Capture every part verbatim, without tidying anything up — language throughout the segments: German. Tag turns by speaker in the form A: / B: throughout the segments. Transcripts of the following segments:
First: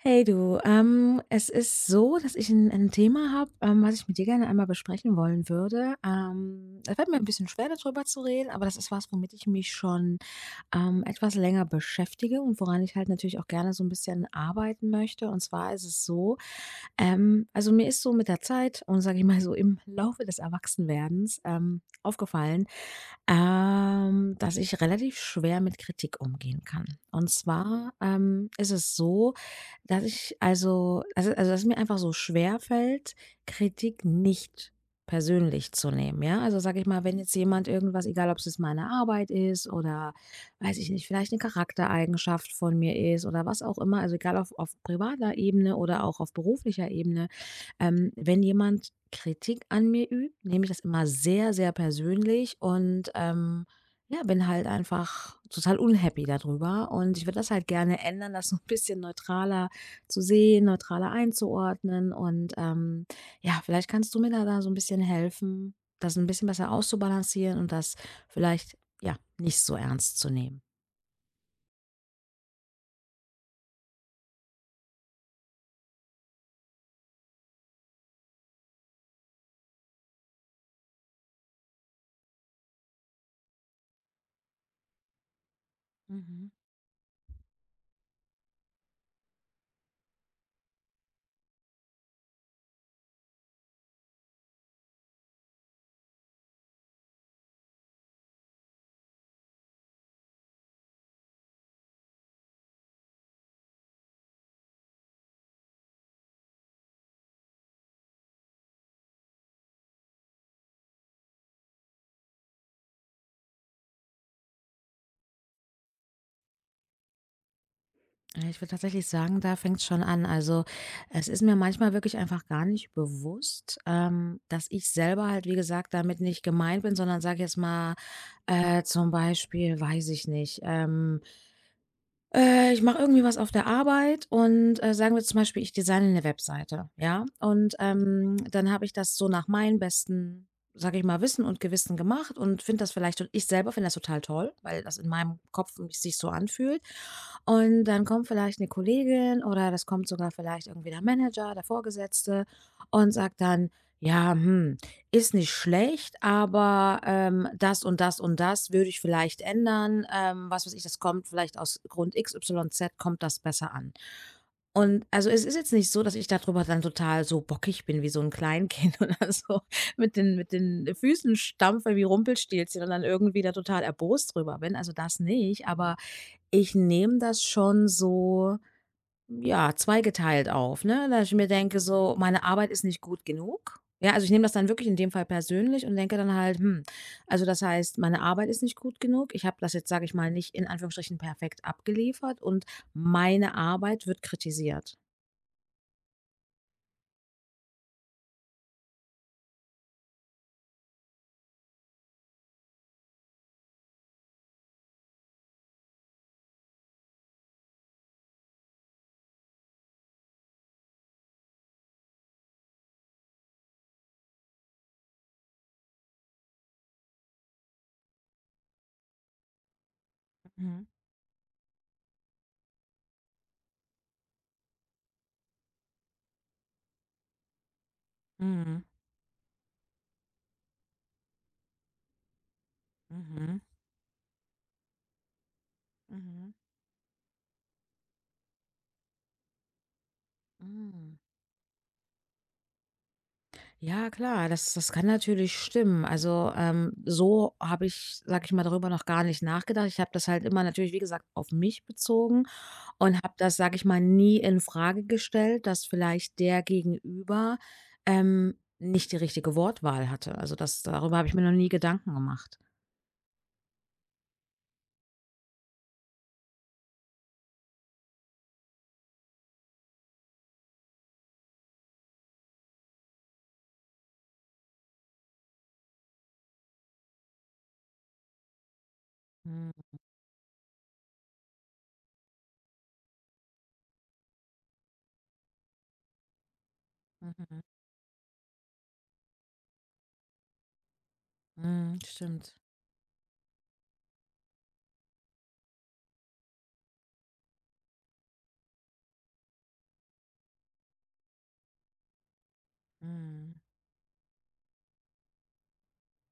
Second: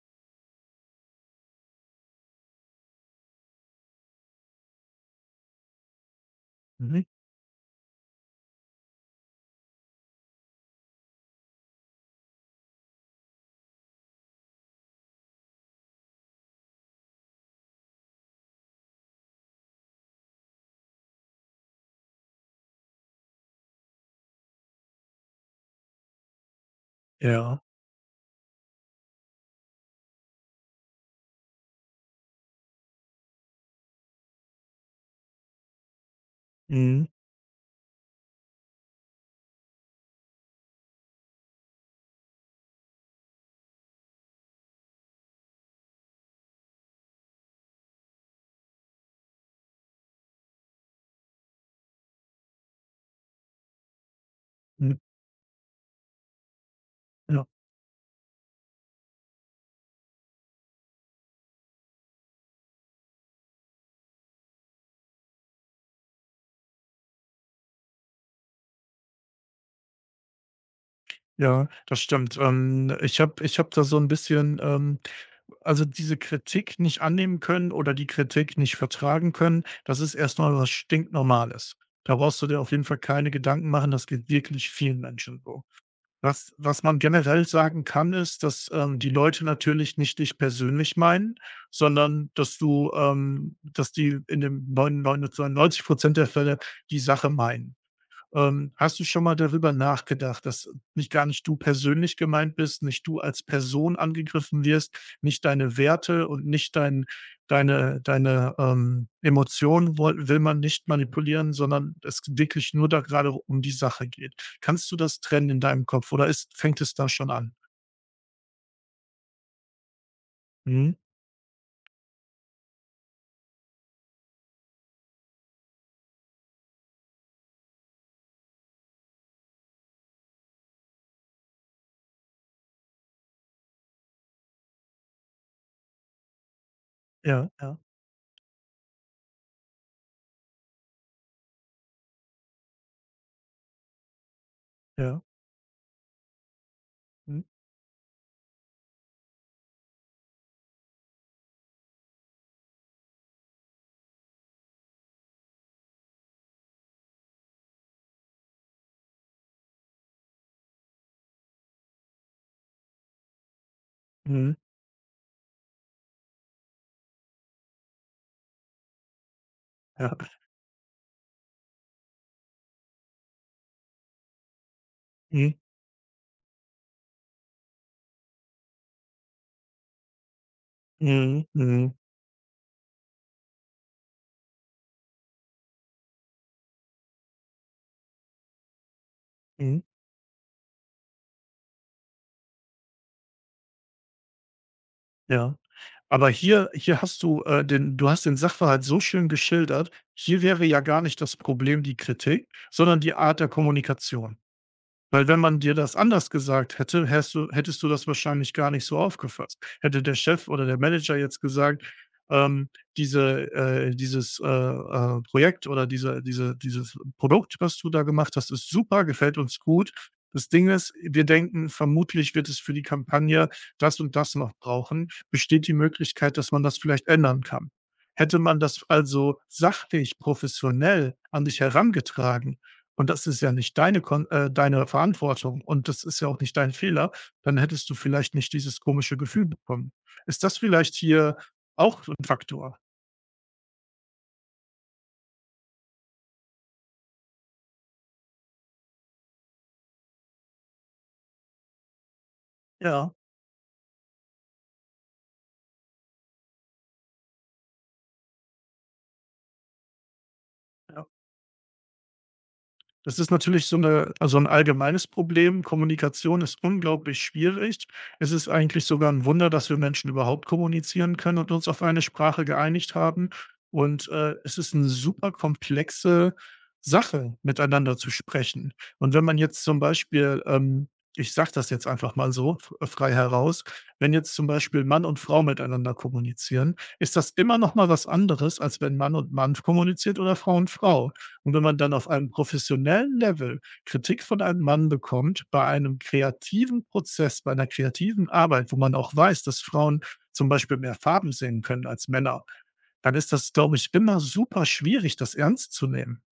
A: Hey du, ähm, es ist so, dass ich ein 'n Thema habe, ähm, was ich mit dir gerne einmal besprechen wollen würde. Ähm, es
B: Mhm.
A: fällt mir ein bisschen schwer, darüber zu reden, aber das ist was, womit ich mich schon, ähm, etwas länger beschäftige und woran ich halt natürlich auch gerne so ein bisschen arbeiten möchte. Und zwar ist es so, ähm also, mir ist so mit der Zeit und sage ich mal so im Laufe des Erwachsenwerdens, ähm, aufgefallen, ähm, dass ich relativ schwer mit Kritik umgehen kann. Und
B: Ja.
A: zwar, ähm, ist es so, dass ich also also also, dass es mir einfach so schwer fällt, Kritik nicht persönlich zu nehmen, ja? Also, sage ich mal,
B: Mhm.
A: wenn jetzt jemand irgendwas, egal ob's jetzt meine Arbeit ist oder, weiß ich nicht, vielleicht eine Charaktereigenschaft von mir ist oder was auch immer, also egal auf auf privater Ebene oder auch auf beruflicher Ebene, ähm, wenn jemand Kritik an mir übt, nehme ich das immer sehr, sehr persönlich und, ähm, ja, bin halt
B: Mhm.
A: einfach total unhappy darüber und ich würde
B: Ja.
A: das halt gerne ändern, das so 'n bisschen neutraler zu sehen, neutraler einzuordnen. Und ähm, ja, vielleicht kannst du mir da, da so ein bisschen helfen, das ein bisschen besser auszubalancieren und das vielleicht ja nicht so ernst zu nehmen.
B: Ja, das stimmt. Ähm, ich habe ich habe da so ein bisschen, ähm also, diese Kritik nicht annehmen können oder die Kritik nicht vertragen können, das ist erstmal was stinknormales. Da brauchst du dir auf jeden Fall keine Gedanken machen, das geht wirklich vielen Menschen so.
A: Mhm.
B: Was was man generell sagen kann, ist, dass, ähm, die Leute natürlich nicht dich persönlich meinen, sondern dass du, ähm dass die in den neunundneunzig Prozent der Fälle die Sache meinen. Ähm, hast du schon mal darüber nachgedacht, dass nicht gar nicht du persönlich gemeint bist, nicht du als Person angegriffen wirst, nicht deine Werte und nicht dein deine deine, ähm, Emotionen woll will man nicht manipulieren, sondern es wirklich nur da gerade um die Sache geht. Kannst du das trennen in deinem Kopf oder ist fängt es da schon an?
A: Ja, ich würde tatsächlich sagen, da fängt es schon an. Also
B: Mhm.
A: es ist mir manchmal wirklich einfach gar nicht bewusst, ähm, dass ich selber halt, wie gesagt, damit nicht gemeint bin, sondern sage jetzt mal äh, zum Beispiel, weiß ich nicht. Ähm, Äh, ich mache irgendwie was auf der Arbeit und, äh, sagen wir zum Beispiel, ich designe eine Webseite, ja?
B: Ja,
A: Und,
B: ja,
A: ähm, dann habe ich das so nach meinem besten, sage ich mal, Wissen und Gewissen gemacht und finde das vielleicht und ich selber finde das total toll, weil das in
B: ja.
A: meinem Kopf sich so anfühlt.
B: Mhm.
A: Und dann kommt vielleicht eine Kollegin oder das kommt sogar vielleicht irgendwie der Manager, der Vorgesetzte und sagt dann: „Ja, hm, ist nicht schlecht, aber, ähm, das und das und das würde ich vielleicht ändern. Ähm, was weiß ich, das kommt vielleicht aus Grund X Y Z kommt das besser an.
B: Mhm.
A: Und also, es ist jetzt nicht so, dass ich darüber dann total so bockig bin wie so ein Kleinkind oder so
B: Ja.
A: mit den mit den Füßen stampfe wie Rumpelstilzchen und dann irgendwie da total erbost drüber bin. Also, das
B: Mhm.
A: nicht, aber ich nehme das schon so, ja, zweigeteilt auf, ne? Dass ich mir
B: Mhm.
A: denke
B: Mhm.
A: so, meine Arbeit ist nicht gut genug. Ja, also ich nehme das dann wirklich in dem Fall persönlich und denke dann halt, hm, also das heißt, meine Arbeit ist nicht gut genug. Ich habe das
B: Mhm.
A: jetzt, sage ich mal, nicht in Anführungsstrichen perfekt abgeliefert und meine Arbeit wird kritisiert.
B: Ja. Aber hier hier hast du, äh, den du hast den Sachverhalt so schön geschildert. Hier wäre ja gar nicht das Problem die Kritik, sondern die Art der Kommunikation. Weil wenn man dir das anders gesagt hätte, hättest du hättest du das wahrscheinlich gar nicht so aufgefasst. Hätte der Chef oder der Manager jetzt gesagt, ähm, diese äh, dieses, äh, äh, Projekt oder diese diese dieses Produkt, was du da gemacht hast, ist super, gefällt uns gut. Das Ding
A: Mhm.
B: ist, wir denken, vermutlich wird es für die Kampagne das und das noch brauchen. Besteht die Möglichkeit, dass man das vielleicht ändern kann? Hätte man
A: Mhm.
B: das also sachlich, professionell an dich herangetragen und das ist ja
A: Mhm.
B: nicht deine Kon äh, deine Verantwortung und das ist ja auch
A: Mhm.
B: nicht dein Fehler, dann hättest du vielleicht nicht dieses komische Gefühl bekommen. Ist das vielleicht
A: Mhm.
B: hier auch so 'n Faktor?
A: Ja, klar, das, das kann natürlich stimmen. Also ähm, so habe ich, sag ich mal, darüber noch gar nicht nachgedacht. Ich habe das halt immer natürlich, wie gesagt, auf mich bezogen
B: Ja,
A: und habe das, sage ich mal, nie in Frage gestellt, dass vielleicht der Gegenüber, ähm, nicht die richtige Wortwahl hatte. Also, das
B: ja.
A: darüber habe ich mir noch nie Gedanken gemacht.
B: Das ist natürlich so 'ne also 'n allgemeines Problem. Kommunikation ist unglaublich schwierig. Es ist eigentlich sogar ein Wunder, dass wir Menschen überhaupt kommunizieren können und uns auf eine Sprache geeinigt haben. Und, äh, es ist eine super komplexe Sache, miteinander zu sprechen. Und wenn man jetzt
A: Mhm,
B: zum Beispiel, ähm ich sage das jetzt einfach mal so f äh, frei heraus, wenn jetzt zum Beispiel Mann und Frau miteinander kommunizieren, ist das immer
A: mhm,
B: noch mal was anderes, als wenn Mann und Mann kommuniziert oder Frau und Frau. Und wenn man dann
A: mhm,
B: auf einem
A: stimmt.
B: professionellen Level Kritik von einem Mann bekommt, bei einem kreativen Prozess, bei einer kreativen Arbeit, wo man auch weiß, dass Frauen zum Beispiel mehr Farben sehen können als Männer, dann ist das,
A: Mhm,
B: glaube ich, immer super schwierig, das ernst zu nehmen.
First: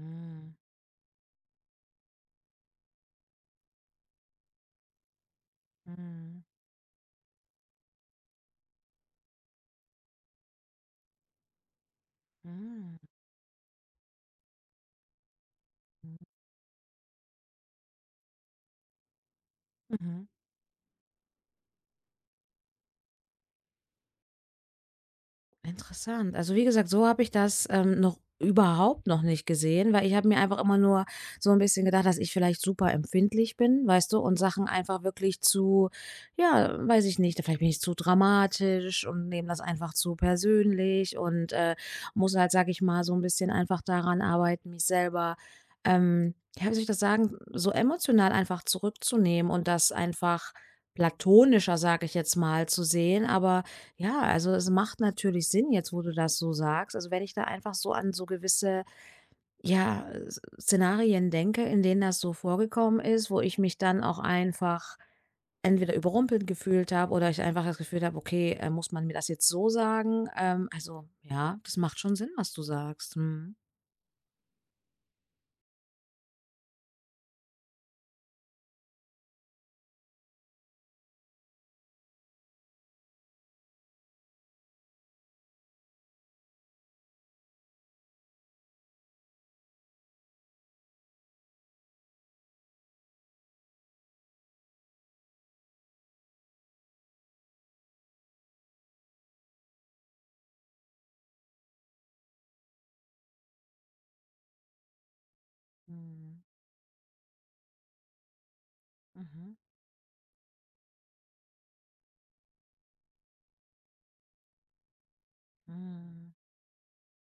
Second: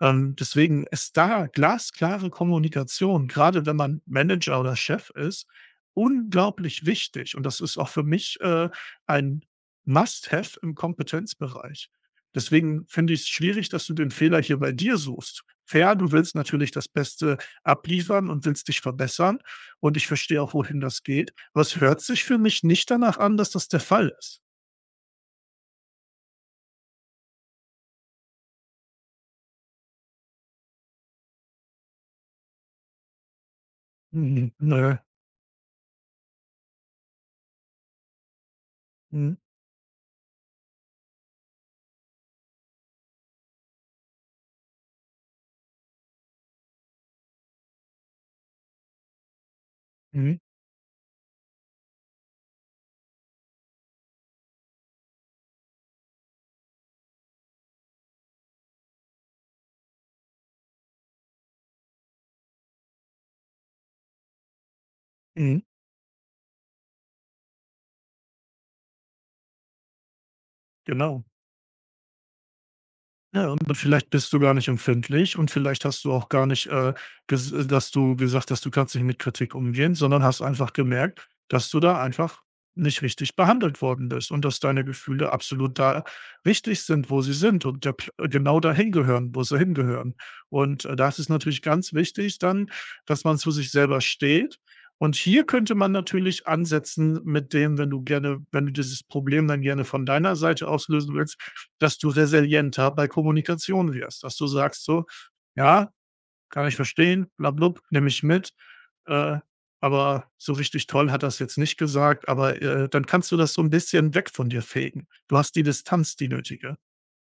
B: Ähm, deswegen ist da glasklare Kommunikation, gerade wenn man Manager oder Chef ist,
A: mhm,
B: unglaublich wichtig. Und das ist auch für mich, äh, ein Must-have im Kompetenzbereich. Deswegen
A: mhm,
B: finde ich es schwierig, dass du den Fehler hier bei dir suchst. Fair, du willst natürlich das Beste abliefern und willst dich verbessern und ich
A: mhm.
B: verstehe auch, wohin das geht, aber es hört sich für mich nicht danach an, dass das der Fall ist.
A: Interessant. Also wie gesagt, so habe ich das, ähm, noch überhaupt noch nicht gesehen, weil ich habe mir einfach immer nur so ein bisschen gedacht, dass ich vielleicht super empfindlich bin, weißt du, und
B: Mhm.
A: Sachen
B: Nö.
A: einfach wirklich zu, ja, weiß ich nicht, vielleicht bin ich zu dramatisch und
B: Mhm.
A: nehme das einfach zu persönlich und, äh, muss halt, sage ich mal, so ein bisschen einfach daran arbeiten, mich selber, ähm, ja, wie soll ich das sagen, so emotional einfach zurückzunehmen und das
B: Mhm.
A: einfach platonischer, sage ich jetzt mal, zu sehen. Aber ja, also es macht natürlich Sinn jetzt, wo du das so sagst. Also wenn ich da einfach so an so gewisse, ja, S- Szenarien denke, in denen das so vorgekommen ist, wo ich mich dann auch einfach
B: Mhm.
A: entweder überrumpelt gefühlt habe oder ich einfach das Gefühl habe, okay, äh, muss man mir das jetzt so sagen? Ähm, also
B: Genau.
A: ja, das macht schon Sinn, was du sagst.
B: Ja,
A: Mhm.
B: und vielleicht bist du gar nicht empfindlich und vielleicht hast du auch gar nicht, äh, ges äh, dass du gesagt hast, du kannst nicht mit Kritik umgehen, sondern hast einfach gemerkt, dass du da einfach nicht richtig behandelt worden bist und dass deine Gefühle absolut da richtig sind, wo sie sind und der Pl genau dahin gehören, wo sie hingehören. Und, äh, das ist natürlich ganz wichtig dann, dass man zu sich selber steht. Und hier könnte man natürlich ansetzen mit dem, wenn du gerne wenn du dieses Problem dann gerne von deiner Seite auslösen willst, dass du resilienter bei Kommunikation wirst, dass du sagst so: „Ja,
A: Mhm.
B: kann ich verstehen, bla blub, nehme ich mit, äh,
A: Mhm.
B: aber so richtig toll hat das jetzt nicht gesagt“, aber, äh, dann kannst du das so ein bisschen weg von dir fegen. Du hast die Distanz, die nötige,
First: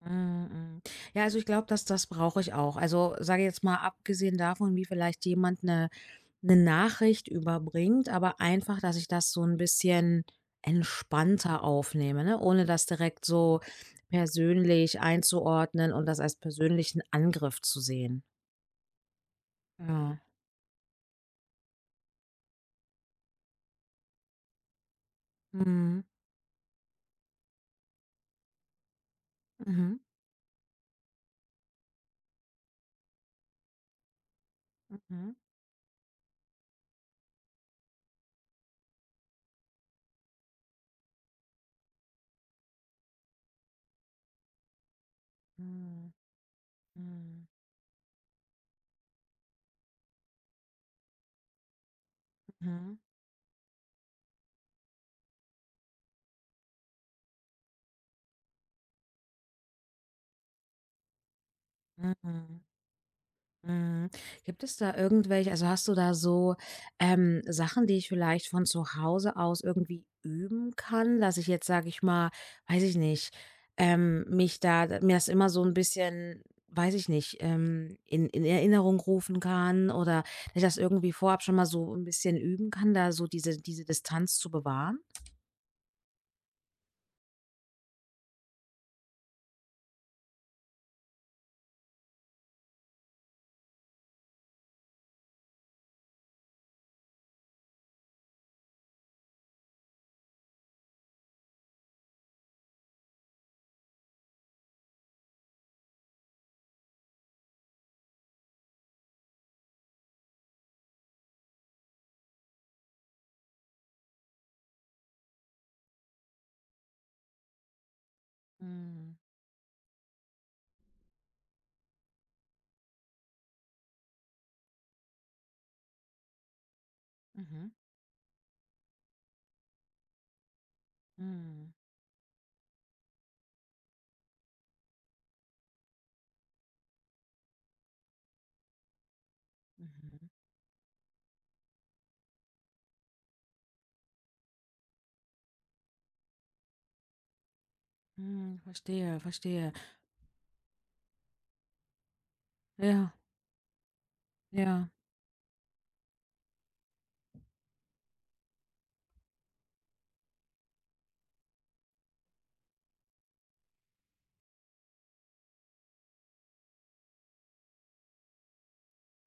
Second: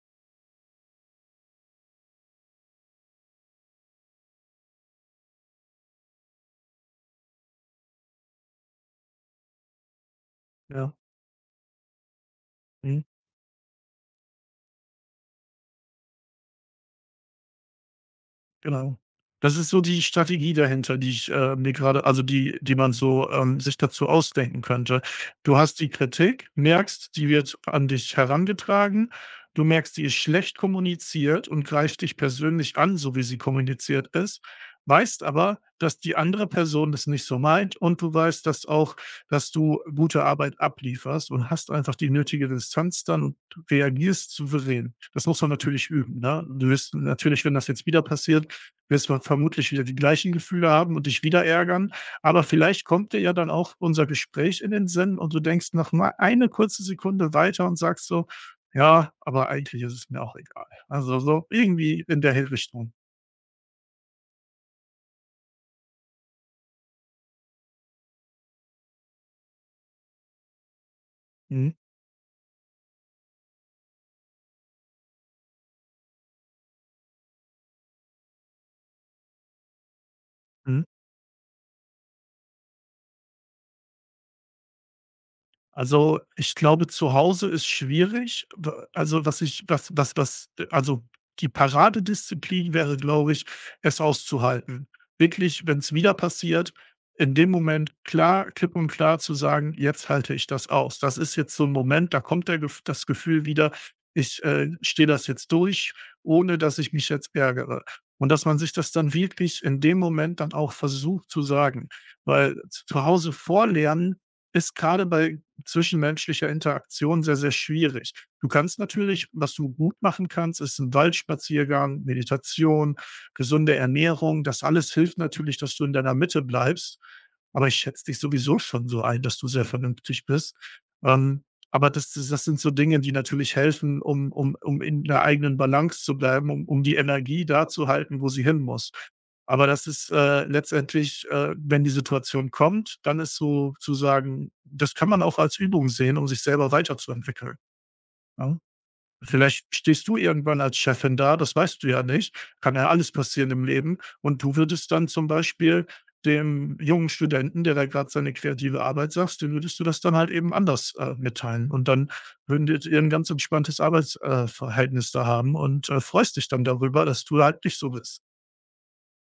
A: Mhm. Mhm. Ja, also ich glaube, dass das brauche ich auch. Also sage jetzt mal, abgesehen davon, wie vielleicht jemand eine 'ne Nachricht überbringt, aber einfach, dass ich das so 'n bisschen
B: ja.
A: entspannter aufnehme, ne, ohne das
B: Mhm.
A: direkt so persönlich einzuordnen und das als persönlichen Angriff zu sehen.
B: Genau. Das ist so die
A: Ja.
B: Strategie dahinter, die ich, äh, mir gerade, also, die die man so, ähm, sich dazu ausdenken könnte. Du hast die
A: Mhm.
B: Kritik, merkst, die wird an dich herangetragen. Du merkst,
A: Mhm.
B: die ist schlecht kommuniziert und greift dich persönlich an, so wie sie kommuniziert ist, weißt
A: Mhm.
B: aber, dass die andere Person das nicht so meint und du weißt, dass auch dass du gute Arbeit ablieferst und hast einfach die nötige Distanz dann und reagierst souverän. Das muss man natürlich
A: Mhm.
B: üben, ne? Du wirst natürlich,
A: Mhm.
B: wenn das jetzt wieder passiert wirst ver vermutlich wieder die gleichen Gefühle haben und dich wieder ärgern. Aber vielleicht
A: Mhm.
B: kommt dir ja dann auch unser Gespräch in den Sinn und du denkst noch mal eine kurze Sekunde weiter und sagst so: „Ja, aber eigentlich ist es mir auch egal.“ Also, so irgendwie
A: Mhm.
B: in der Hi
A: Mhm.
B: Richtung.
A: Mhm. Gibt es da irgendwelche, also, hast du da so, ähm, Sachen, die ich vielleicht von zu Hause aus irgendwie üben kann, dass ich jetzt,
B: Mhm.
A: sage ich mal, weiß ich nicht, ähm, mich da mir das immer so ein bisschen, weiß ich nicht, ähm, in in Erinnerung rufen kann oder dass ich das irgendwie vorab schon mal so ein bisschen üben kann, da so diese diese Distanz zu bewahren?
B: Also, ich glaube, zu Hause ist schwierig. W also, was ich was was was äh, Also, die Paradedisziplin wäre, glaube ich, es auszuhalten. Wirklich, wenn es wieder passiert, in dem Moment klar klipp und klar zu sagen: „Jetzt halte ich das aus.“ Das ist jetzt so ein Moment, da kommt der Gef das Gefühl wieder: „Ich, äh, stehe das jetzt durch, ohne dass ich mich jetzt ärgere.“ Und dass man sich das dann wirklich in dem Moment dann auch versucht zu sagen, weil zu Hause vorlernen ist gerade bei zwischenmenschlicher Interaktion sehr, sehr schwierig. Du kannst
A: Mhm.
B: natürlich Was du gut machen kannst, ist ein Waldspaziergang, Meditation, gesunde Ernährung. Das alles hilft natürlich, dass du in deiner Mitte bleibst, aber
A: Mhm.
B: ich schätze dich sowieso schon so ein, dass du sehr vernünftig bist. Ähm,
A: Mhm.
B: aber das das das sind so Dinge, die natürlich helfen, um um um in der eigenen Balance zu bleiben, um um die Energie da zu halten, wo sie hin muss. Aber das ist,
A: Mhm.
B: äh, letztendlich, äh, wenn die Situation kommt, dann ist so zu sagen, das kann man auch als Übung sehen, um sich selber weiterzuentwickeln,
A: Mhm.
B: ne?
A: Verstehe,
B: Vielleicht
A: verstehe.
B: stehst du irgendwann als Chefin da, das weißt du ja nicht. Kann ja alles
A: Ja,
B: passieren im Leben und du
A: ja.
B: würdest dann zum Beispiel dem jungen Studenten, der da gerade seine kreative Arbeit sagst dem würdest du das dann halt eben anders, äh, mitteilen. Und dann würdet ihr ein ganz entspanntes Arbeitsverhältnis äh, Verhältnis da haben und, äh, freust dich dann darüber, dass du halt nicht so bist.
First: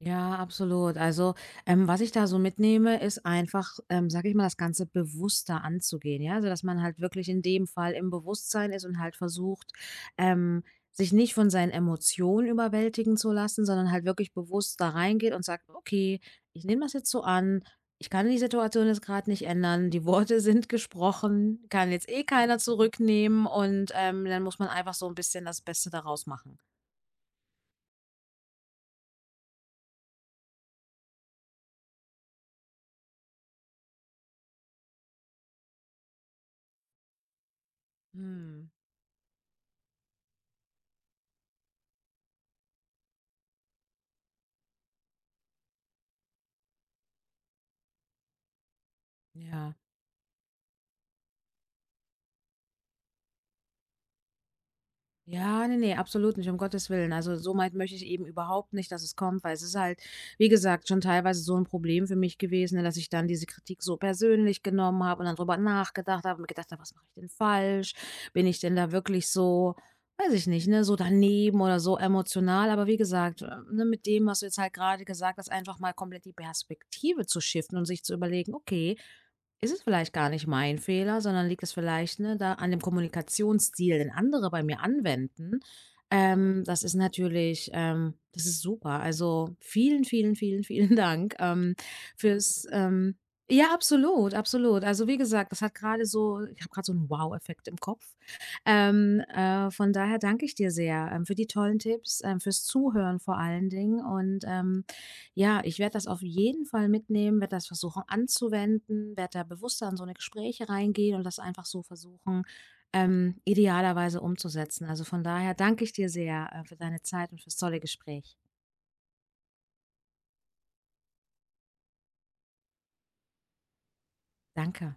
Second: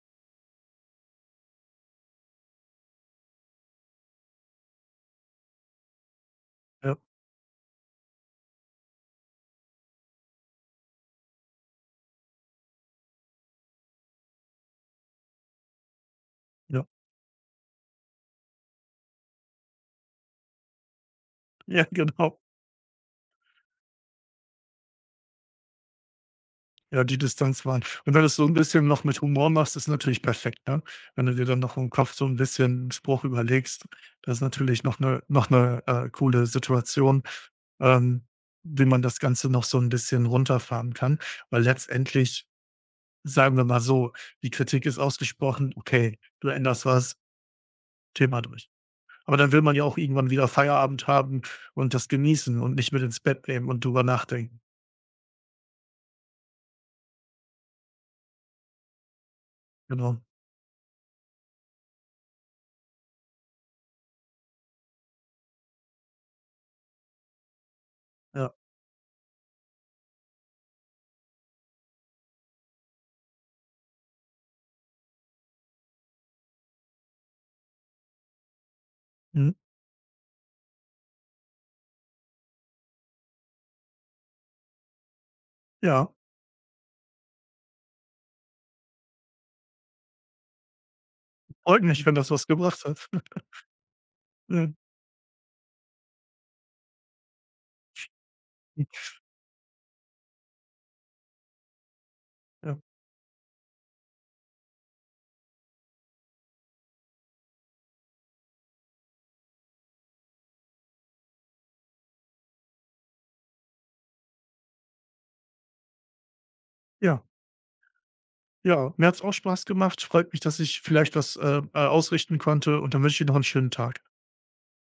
A: Ja, absolut. Also, ähm, was ich da so mitnehme, ist einfach, ähm, sage ich mal, das Ganze bewusster anzugehen. Ja, also dass man
B: Ja,
A: halt wirklich in dem Fall im Bewusstsein ist und halt versucht, ähm, sich nicht von seinen Emotionen überwältigen zu lassen, sondern halt wirklich bewusst da reingeht und sagt, okay, ich nehme
B: ja,
A: das jetzt so an. Ich kann die Situation jetzt gerade nicht ändern. Die Worte sind gesprochen,
B: ja,
A: kann jetzt eh
B: genau.
A: keiner zurücknehmen und ähm, dann muss man einfach so ein bisschen das Beste daraus machen.
B: Ja, die Distanz waren und wenn du's so ein bisschen noch mit Humor machst, ist natürlich perfekt, ne? Wenn du dir dann noch im Kopf so ein bisschen einen Spruch überlegst, das ist natürlich noch eine noch eine äh, coole Situation, ähm,
A: Hm,
B: wie man das Ganze noch so ein bisschen runterfahren kann. Weil letztendlich, sagen wir mal so, die Kritik ist ausgesprochen, okay, du änderst was, Thema durch. Aber dann will
A: ja.
B: man ja auch irgendwann wieder Feierabend haben und das genießen und nicht mit ins Bett nehmen und drüber nachdenken.
A: Ja, nee, nee, absolut nicht, um Gottes Willen. Also, so weit möchte ich eben überhaupt nicht, dass es kommt, weil es ist halt,
B: Genau,
A: wie gesagt, schon teilweise so ein Problem für mich gewesen, ne, dass ich dann diese Kritik so persönlich genommen habe und dann drüber nachgedacht habe und mir gedacht habe: „Was mache ich denn falsch? Bin
B: ja.
A: ich denn da wirklich so, weiß ich nicht, ne, so daneben oder so emotional?“ Aber wie gesagt, äh, ne, mit dem, was du jetzt halt gerade gesagt hast, einfach mal komplett die Perspektive zu shiften und sich zu überlegen: „Okay,
B: Mhm.
A: ist es vielleicht gar nicht mein Fehler, sondern liegt es vielleicht, ne, da an dem Kommunikationsstil, den andere bei mir anwenden.“
B: Ja,
A: Ähm, das ist natürlich, ähm, das ist super. Also vielen, vielen, vielen, vielen Dank, ähm,
B: freut mich, wenn das was
A: fürs.
B: gebracht hat.
A: Ähm, ja, absolut,
B: Ja,
A: absolut. Also wie gesagt, das hat gerade so, ich habe gerade so einen Wow-Effekt im Kopf. Ähm, äh, von daher danke ich dir sehr, ähm, für die tollen Tipps, ähm, fürs
B: ja,
A: Zuhören vor allen Dingen und ähm, ja, ich werde das auf jeden Fall mitnehmen, werde das versuchen anzuwenden, werde da bewusster in so eine Gespräche reingehen und das einfach so versuchen, ähm, idealerweise umzusetzen. Also, von daher danke ich dir sehr, äh, für deine
B: ja,
A: Zeit und fürs tolle Gespräch.
B: ja. Mir hat's auch Spaß gemacht. Freut mich, dass ich vielleicht was, äh, äh, ausrichten konnte und dann wünsche ich dir noch einen schönen Tag.
A: Danke.